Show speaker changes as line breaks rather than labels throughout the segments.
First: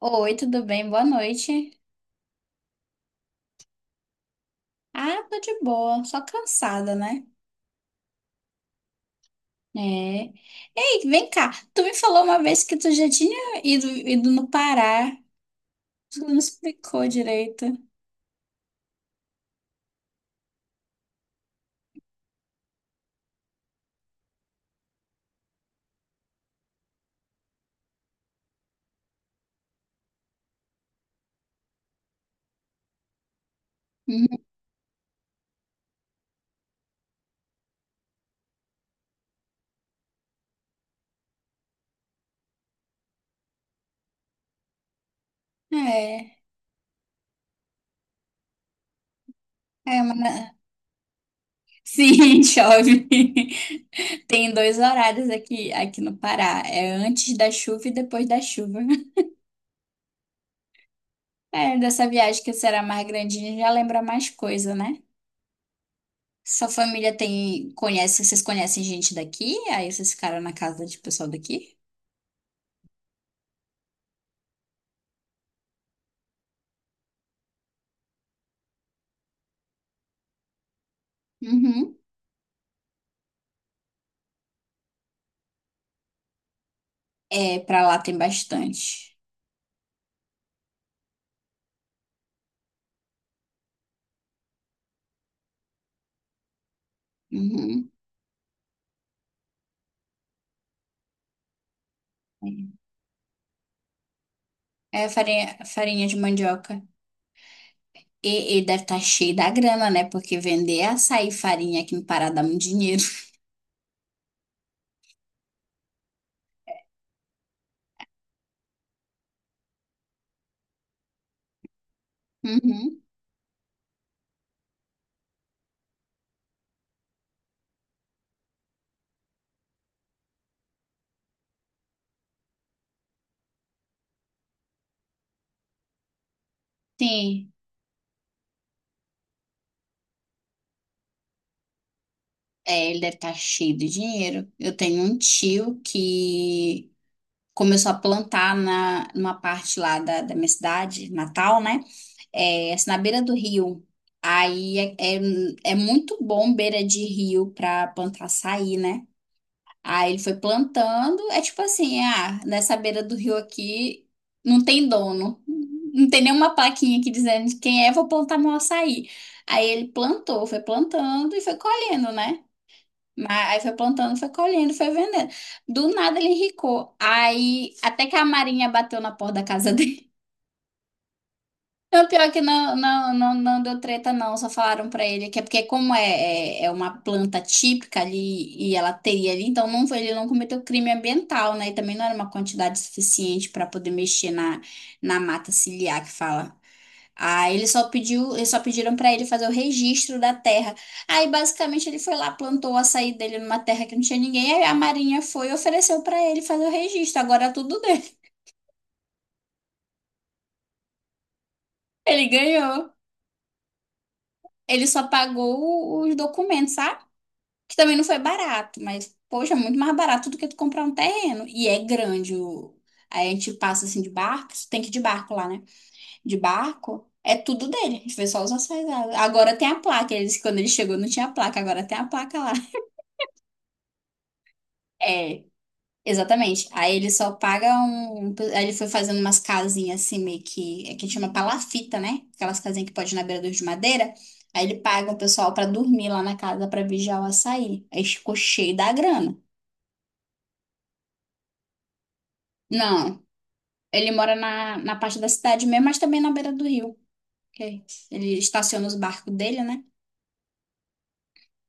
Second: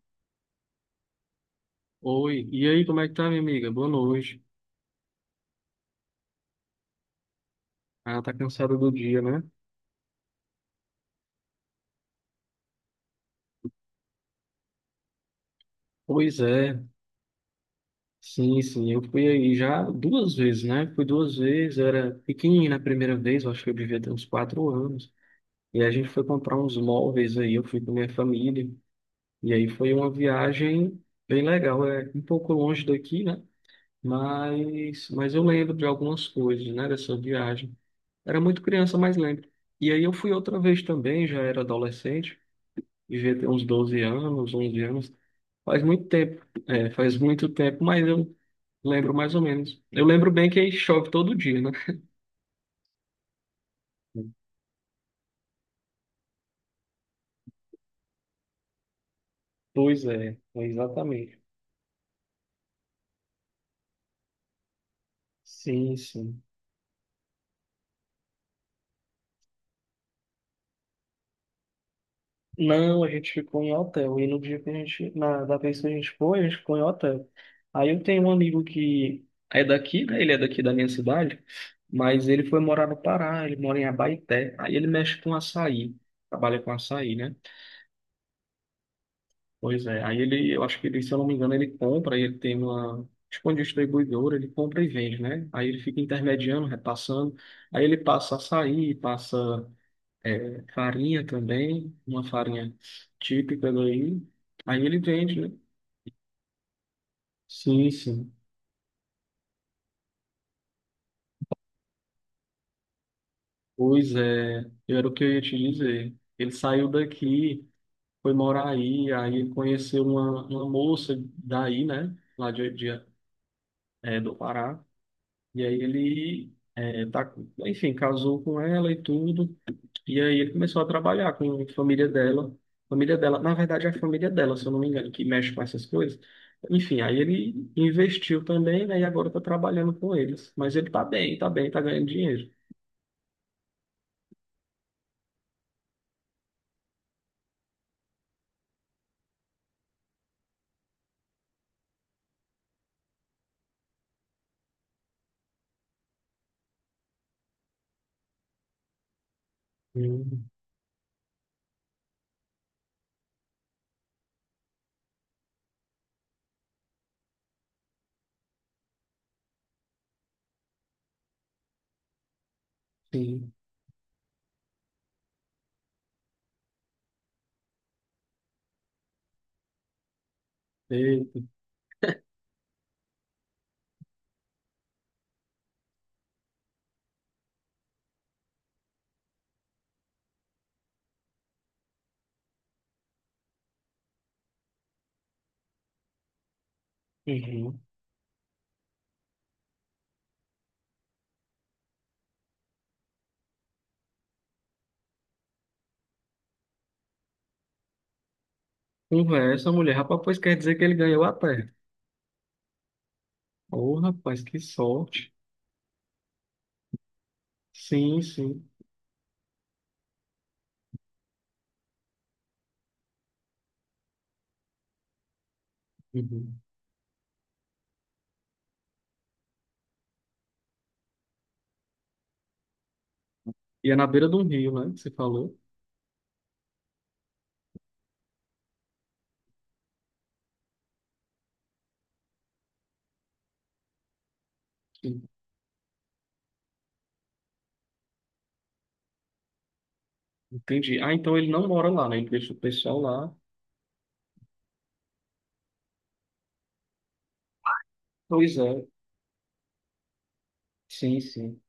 Oi, tudo bem? Boa noite.
Oi, e aí, como é que tá, minha amiga? Boa noite.
Ah, tô de boa, só cansada, né?
Ah, tá cansada do dia, né?
É. Ei, vem cá. Tu me falou uma vez que tu já tinha ido no Pará. Tu não
Pois é,
explicou direito.
sim, sim, eu fui aí já duas vezes, né? Fui duas vezes, eu era pequenininho na primeira vez, eu acho que eu devia ter uns 4 anos. E a gente foi comprar uns móveis aí, eu fui com minha família. E aí foi uma viagem bem legal, é um pouco longe daqui, né?
Hum.
Mas eu lembro de algumas coisas, né, dessa viagem. Era muito criança, mas lembro. E aí eu fui outra vez também, já era adolescente. Devia ter uns 12 anos, 11 anos. Faz muito
É.
tempo, é, faz muito tempo, mas eu lembro mais ou menos.
É,
Eu
mas...
lembro bem que chove todo dia, né?
Sim, chove. Tem dois horários aqui no Pará. É antes da chuva e depois da chuva.
Pois é, é exatamente.
É, dessa viagem que será mais grandinha, já lembra mais coisa, né?
Sim, sim.
Sua família, vocês conhecem gente daqui? Aí vocês ficaram na casa de pessoal daqui?
Não, a gente ficou em hotel. E no dia que a gente, na, da vez que a gente foi, a gente ficou em hotel. Aí eu tenho um amigo que é daqui, né? Ele é daqui da minha cidade,
Uhum.
mas ele foi morar no Pará, ele mora em Abaeté. Aí ele mexe com açaí, trabalha com açaí, né?
É, pra lá tem bastante.
Pois é, aí ele, eu acho que ele, se eu não me engano, ele compra, ele tem uma, tipo uma distribuidora, ele compra e vende, né? Aí ele fica intermediando, repassando, aí
Uhum.
ele passa açaí, passa é, farinha também, uma
É
farinha típica daí, aí ele
é
vende, né?
farinha de mandioca.
Sim,
E,
sim.
ele deve estar cheio da grana, né? Porque vender é açaí e farinha aqui no Pará dá muito dinheiro.
Pois é, era o que eu ia te dizer. Ele saiu daqui, foi morar aí, aí ele conheceu uma moça daí, né? Lá de,
Uhum.
é, do Pará. E aí ele, é, tá, enfim, casou com ela e tudo. E aí ele começou a trabalhar com a família dela. Família dela, na verdade, é a família dela, se eu não me engano, que mexe com essas coisas. Enfim, aí
Sim.
ele investiu também, né? E agora tá trabalhando com eles. Mas ele tá bem, tá bem, tá ganhando dinheiro.
É, ele deve estar cheio de dinheiro. Eu tenho um tio que começou a plantar numa parte lá da minha cidade, Natal, né? É, assim, na beira do rio. Aí é muito bom beira de rio pra plantar açaí, né? Aí ele foi
Hum,
plantando, é tipo assim, nessa beira do rio aqui não tem dono. Não tem nenhuma plaquinha aqui dizendo de quem é, vou plantar meu açaí. Aí ele plantou, foi plantando e foi colhendo, né? Mas
sim.
aí foi plantando, foi colhendo, foi vendendo. Do nada ele enricou. Aí até que a Marinha bateu na porta da casa dele.
Eita.
Não, pior que não, não, não, não deu treta, não. Só falaram pra ele que é porque, como é uma planta típica ali e ela teria ali, então não, ele não cometeu crime ambiental, né? E também não era uma quantidade suficiente pra poder mexer na mata ciliar que fala. Aí ele
Uhum.
só pediu, eles só pediram pra ele fazer o registro da terra. Aí basicamente ele foi lá, plantou o açaí dele numa terra que não tinha ninguém, aí a Marinha foi e ofereceu pra ele fazer o registro. Agora é tudo dele.
Conversa, mulher. Rapaz, pois quer dizer que ele ganhou a terra.
Ele ganhou.
Ô, rapaz, que
Ele só
sorte.
pagou os documentos, sabe? Que também não foi
Sim, sim.
barato, mas, poxa, é muito mais barato do que tu comprar um terreno. E é grande. Aí a gente passa assim de barco, tem que ir de barco lá, né? De
Uhum.
barco, é tudo dele. A gente vê só os acessórios. Agora tem a placa. Eles, quando ele chegou, não tinha placa, agora tem a placa lá.
E é na beira de um rio, né? Que Você
É,
falou.
exatamente. Aí ele só paga aí ele foi fazendo umas casinhas assim, meio que. É que chama palafita, né? Aquelas casinhas que pode ir na beira do rio de madeira. Aí ele paga o pessoal pra dormir lá na casa pra vigiar o açaí. Aí ficou cheio da grana.
Entendi. Ah, então ele não mora lá, né? Ele deixa o pessoal
Não.
lá.
Ele mora na parte da cidade mesmo, mas também na beira do rio. Que Ele
Pois
estaciona
é,
os barcos dele, né?
sim, sim.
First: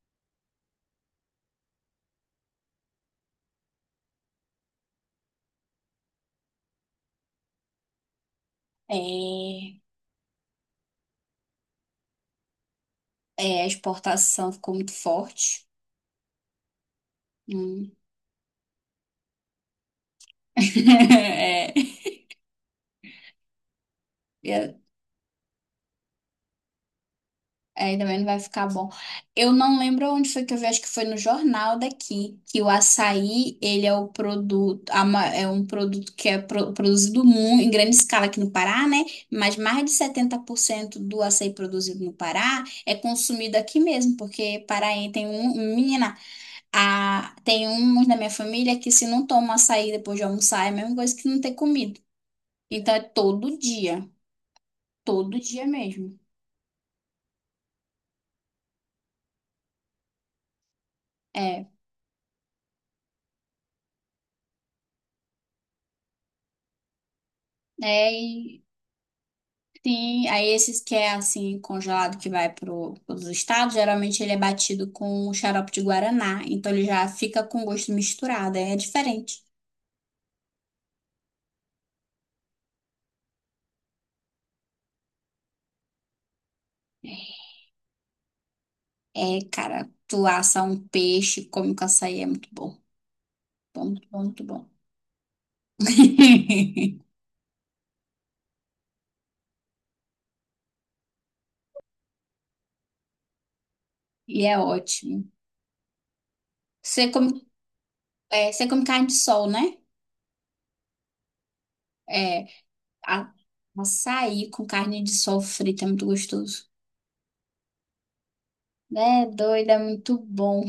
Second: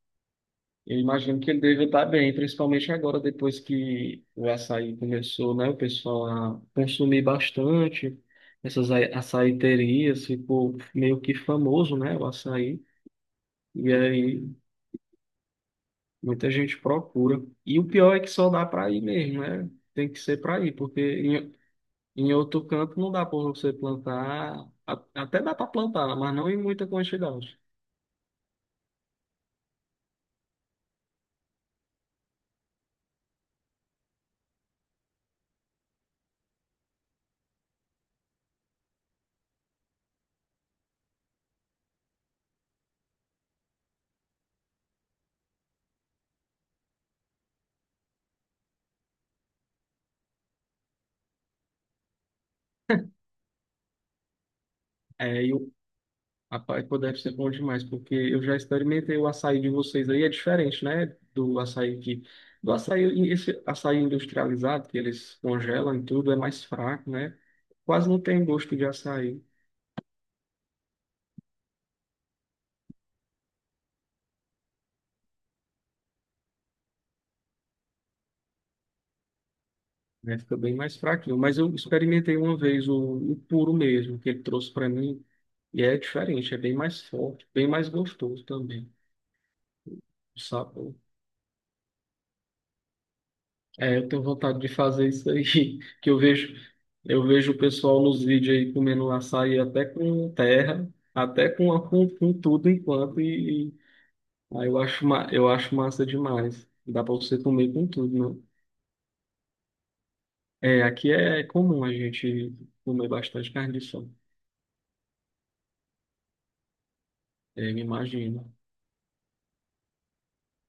Eu imagino que ele deve estar bem, principalmente agora, depois que o açaí começou, né? O pessoal a consumir bastante essas ai-
É,
açaiterias, ficou meio que famoso, né? O açaí.
a
E
exportação
aí
ficou muito forte.
muita gente procura. E o
Hum.
pior é que só dá para ir mesmo, né? Tem que ser para ir, porque em, em outro canto não dá para você plantar.
É.
A- Até dá para plantar, mas não em muita quantidade.
É, também não vai ficar bom. Eu não lembro onde foi que eu vi, acho que foi no jornal daqui, que o açaí, ele é o produto, é um produto que é produzido em grande escala aqui no Pará, né? Mas mais de 70% do açaí produzido no Pará é consumido aqui mesmo, porque Paraí menina, tem uns da minha família que se não toma açaí depois de almoçar, é a mesma coisa que não ter comido. Então é todo
É,
dia mesmo.
rapaz, pô, deve ser bom demais, porque eu já experimentei o açaí de vocês aí, é diferente, né? Do
É.
açaí que. Do açaí, esse açaí industrializado, que eles congelam e tudo, é mais fraco, né? Quase não tem
É,
gosto de açaí,
sim, aí esses que é assim, congelado, que vai para os estados, geralmente ele é batido com um xarope de guaraná. Então ele já fica com gosto misturado, é diferente.
né? Fica bem mais fraquinho. Mas eu experimentei uma vez o puro mesmo, que ele trouxe para mim, e é diferente, é bem mais forte, bem mais gostoso também,
É, cara, tu
o
assa um
sabor.
peixe, come com açaí, é muito bom. Bom,
É, eu
muito
tenho
bom, muito
vontade de
bom.
fazer isso aí, que eu vejo o pessoal nos vídeos aí comendo um açaí até com terra, até com, a- com, com tudo enquanto, e
E é
aí eu acho, ma-
ótimo.
eu acho massa demais. Dá
Você
pra você
come,
comer com tudo, né?
você come carne de sol, né?
É, aqui é comum a
É,
gente comer
a,
bastante carne de sol,
açaí com carne de sol frita é muito gostoso.
é, me imagino.
É doido, é muito bom.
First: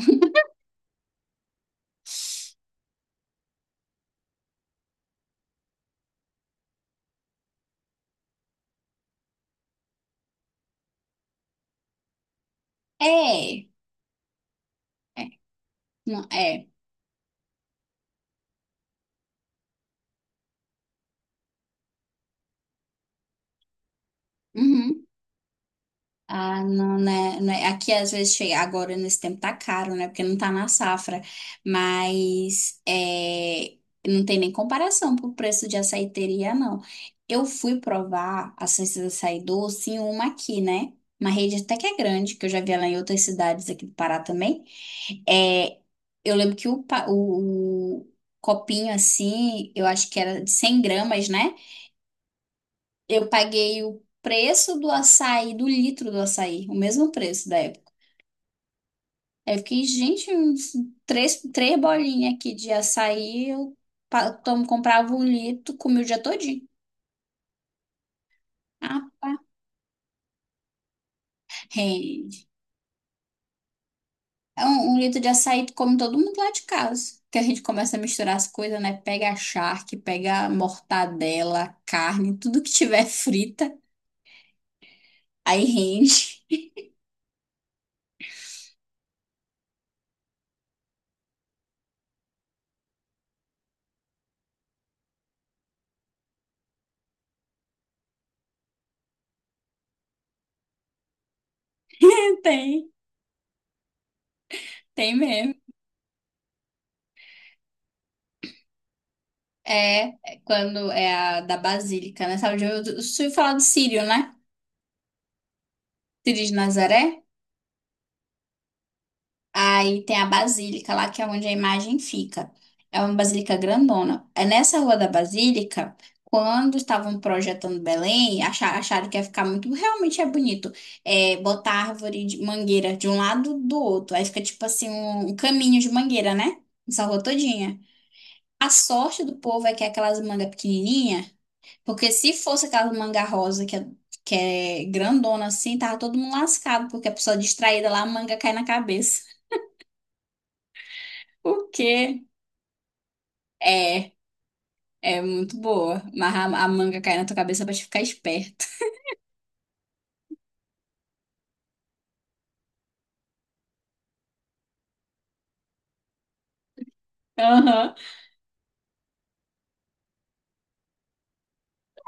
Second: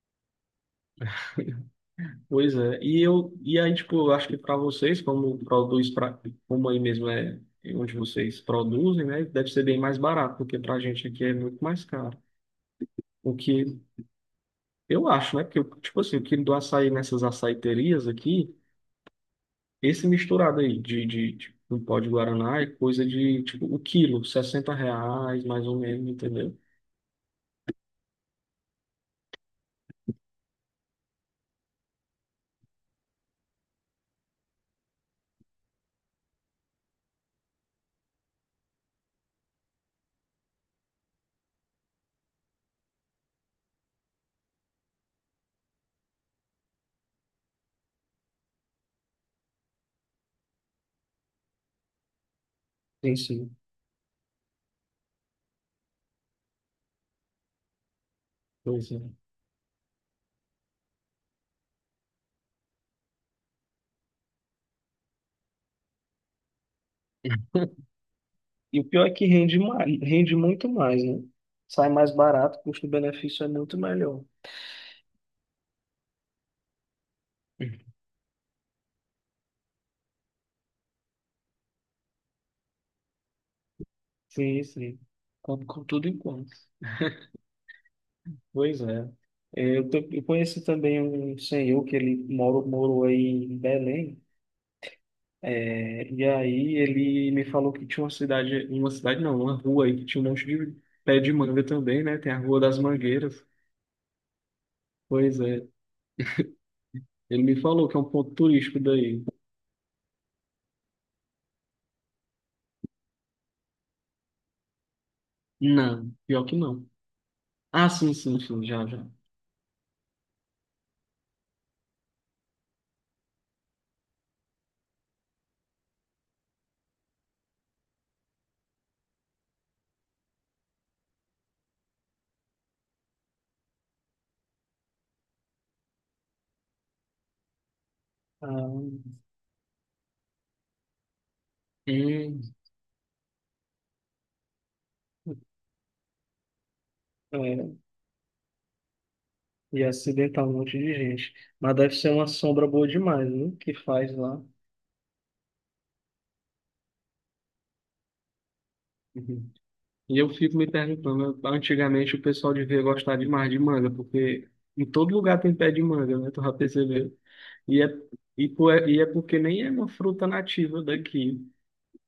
Pois é, e eu, e aí, tipo, eu acho que para vocês, como produz pra, como aí mesmo é onde vocês produzem, né, deve ser bem mais barato, porque pra gente aqui é muito mais caro.
É,
O
é,
que eu acho, né? Que, tipo assim,
não,
o quilo do
é.
açaí nessas açaiterias aqui, esse misturado aí de um pó de Guaraná é coisa de, tipo, o quilo, sessenta
Uhum.
reais, mais ou menos, entendeu?
Ah, não, né? não é- Aqui às vezes chega, agora nesse tempo tá caro, né? Porque não tá na safra, mas não tem nem comparação pro preço de açaiteria, não. Eu fui provar a ciência do açaí doce em uma aqui, né? Uma rede até que é grande, que eu já vi ela em outras cidades aqui do Pará também. É, eu lembro que o copinho assim, eu acho que era de 100 gramas, né?
Sim,
Eu
sim.
paguei o preço do açaí, do litro do açaí, o mesmo preço da época.
Pois é.
Aí eu fiquei, gente, uns três bolinhas aqui de açaí, eu comprava um litro, comia o dia todinho.
E o
Ah,
pior é que
pá.
rende mais, rende muito mais, né? Sai mais
Rende.
barato, custo-benefício é muito melhor.
É. Um litro de açaí tu come todo mundo lá de casa. Que a gente começa a misturar as coisas, né? Pega a charque, pega a mortadela, carne, tudo que tiver frita,
Sim, sim.
aí
Com tudo
rende.
em conta. Pois é. É, eu, te- eu conheci também um senhor que ele morou, morou aí em Belém. É, e aí ele me falou que tinha uma cidade não, uma rua aí que tinha um monte de pé de manga também, né? Tem a Rua das
Tem,
Mangueiras.
tem
Pois
mesmo.
é, ele me falou que é um ponto turístico daí.
É, é, quando é a da Basílica, né? Sabe, eu falar do Sírio, né?
Não, pior
Sírio de
que não.
Nazaré.
Ah, sim, sim, sim, já, já.
Aí tem a Basílica lá, que é onde a imagem fica. É uma basílica grandona. É nessa rua da Basílica, quando estavam projetando Belém, acharam que ia ficar muito. Realmente é bonito. É, botar árvore de mangueira de um lado do outro. Aí fica tipo assim, um caminho de mangueira, né? Essa rua todinha.
Ah,
A sorte do povo é que é aquelas mangas pequenininhas, porque
é,
se fosse aquela manga rosa que é grandona assim, tava todo mundo lascado, porque a pessoa
é,
distraída lá, a manga cai na cabeça.
e acidentar um monte de gente.
O
Mas deve ser
quê?
uma sombra boa demais, né? Que
É,
faz lá.
é muito boa. Amarrar a manga cai na tua cabeça pra te ficar esperto.
E eu fico me perguntando, antigamente o pessoal devia gostar demais de manga, porque em todo lugar tem pé de manga, né? Tu já percebeu? E é,
Aham.
e, po- e é porque nem é uma fruta nativa daqui.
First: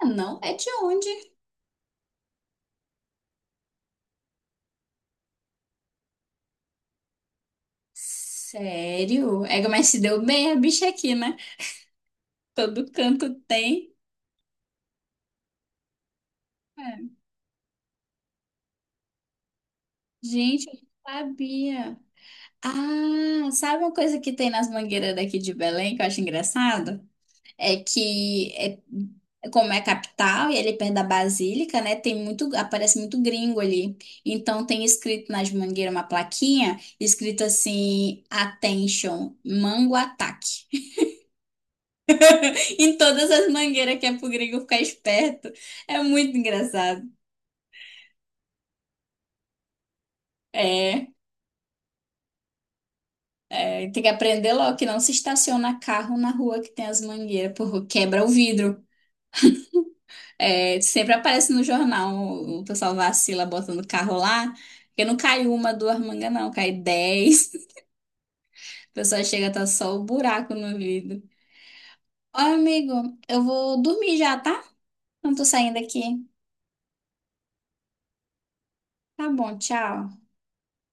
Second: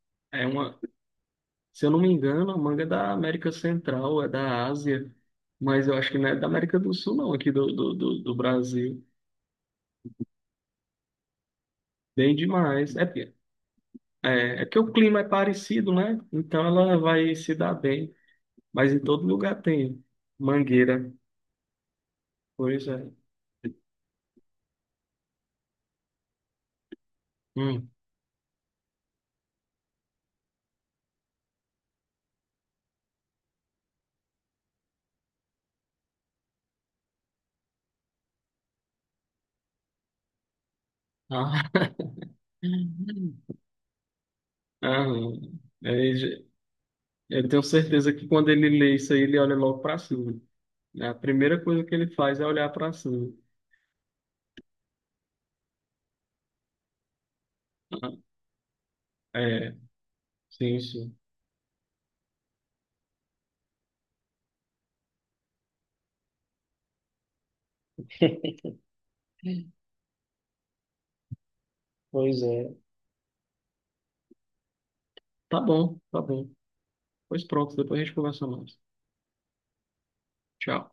Ah, não
É
é de
uma,
onde?
se eu não me engano, a manga é da América Central, é da Ásia, mas eu acho que não é da América do Sul, não, aqui do Brasil.
Sério? É, mas se deu bem a bicha aqui, né?
Bem
Todo
demais. É,
canto
porque-
tem.
é, é que o clima é parecido, né? Então ela
É.
vai se dar bem. Mas em todo lugar tem
Gente, eu não
mangueira.
sabia.
Pois é.
Ah, sabe uma coisa que tem nas mangueiras daqui de Belém que eu acho engraçado? é
Hum.
que é- É como é a capital e ele perto da Basílica, né, aparece muito gringo ali. Então tem escrito nas mangueiras uma plaquinha escrito assim, Attention, Mango Ataque.
Ah.
Em todas
Uhum.
as mangueiras que é pro gringo ficar
Ah,
esperto. É
aí
muito
j-
engraçado.
eu tenho certeza que quando ele lê isso aí, ele olha logo para cima.
É,
Né? A primeira coisa que ele faz é olhar para cima.
tem que aprender logo que não se estaciona carro na rua que tem as mangueiras, porque
Ah,
quebra o vidro.
é, sim,
É, sempre
sim.
aparece no jornal, o pessoal vacila botando carro lá, porque não cai uma, duas mangas, não, cai 10. O pessoal chega, tá só o buraco no vidro. Ó,
Pois é.
amigo, eu vou dormir já, tá? Não tô
Tá
saindo
bom,
aqui.
tá bom. Pois pronto, depois a gente conversa mais.
Tá bom, tchau.
Tchau.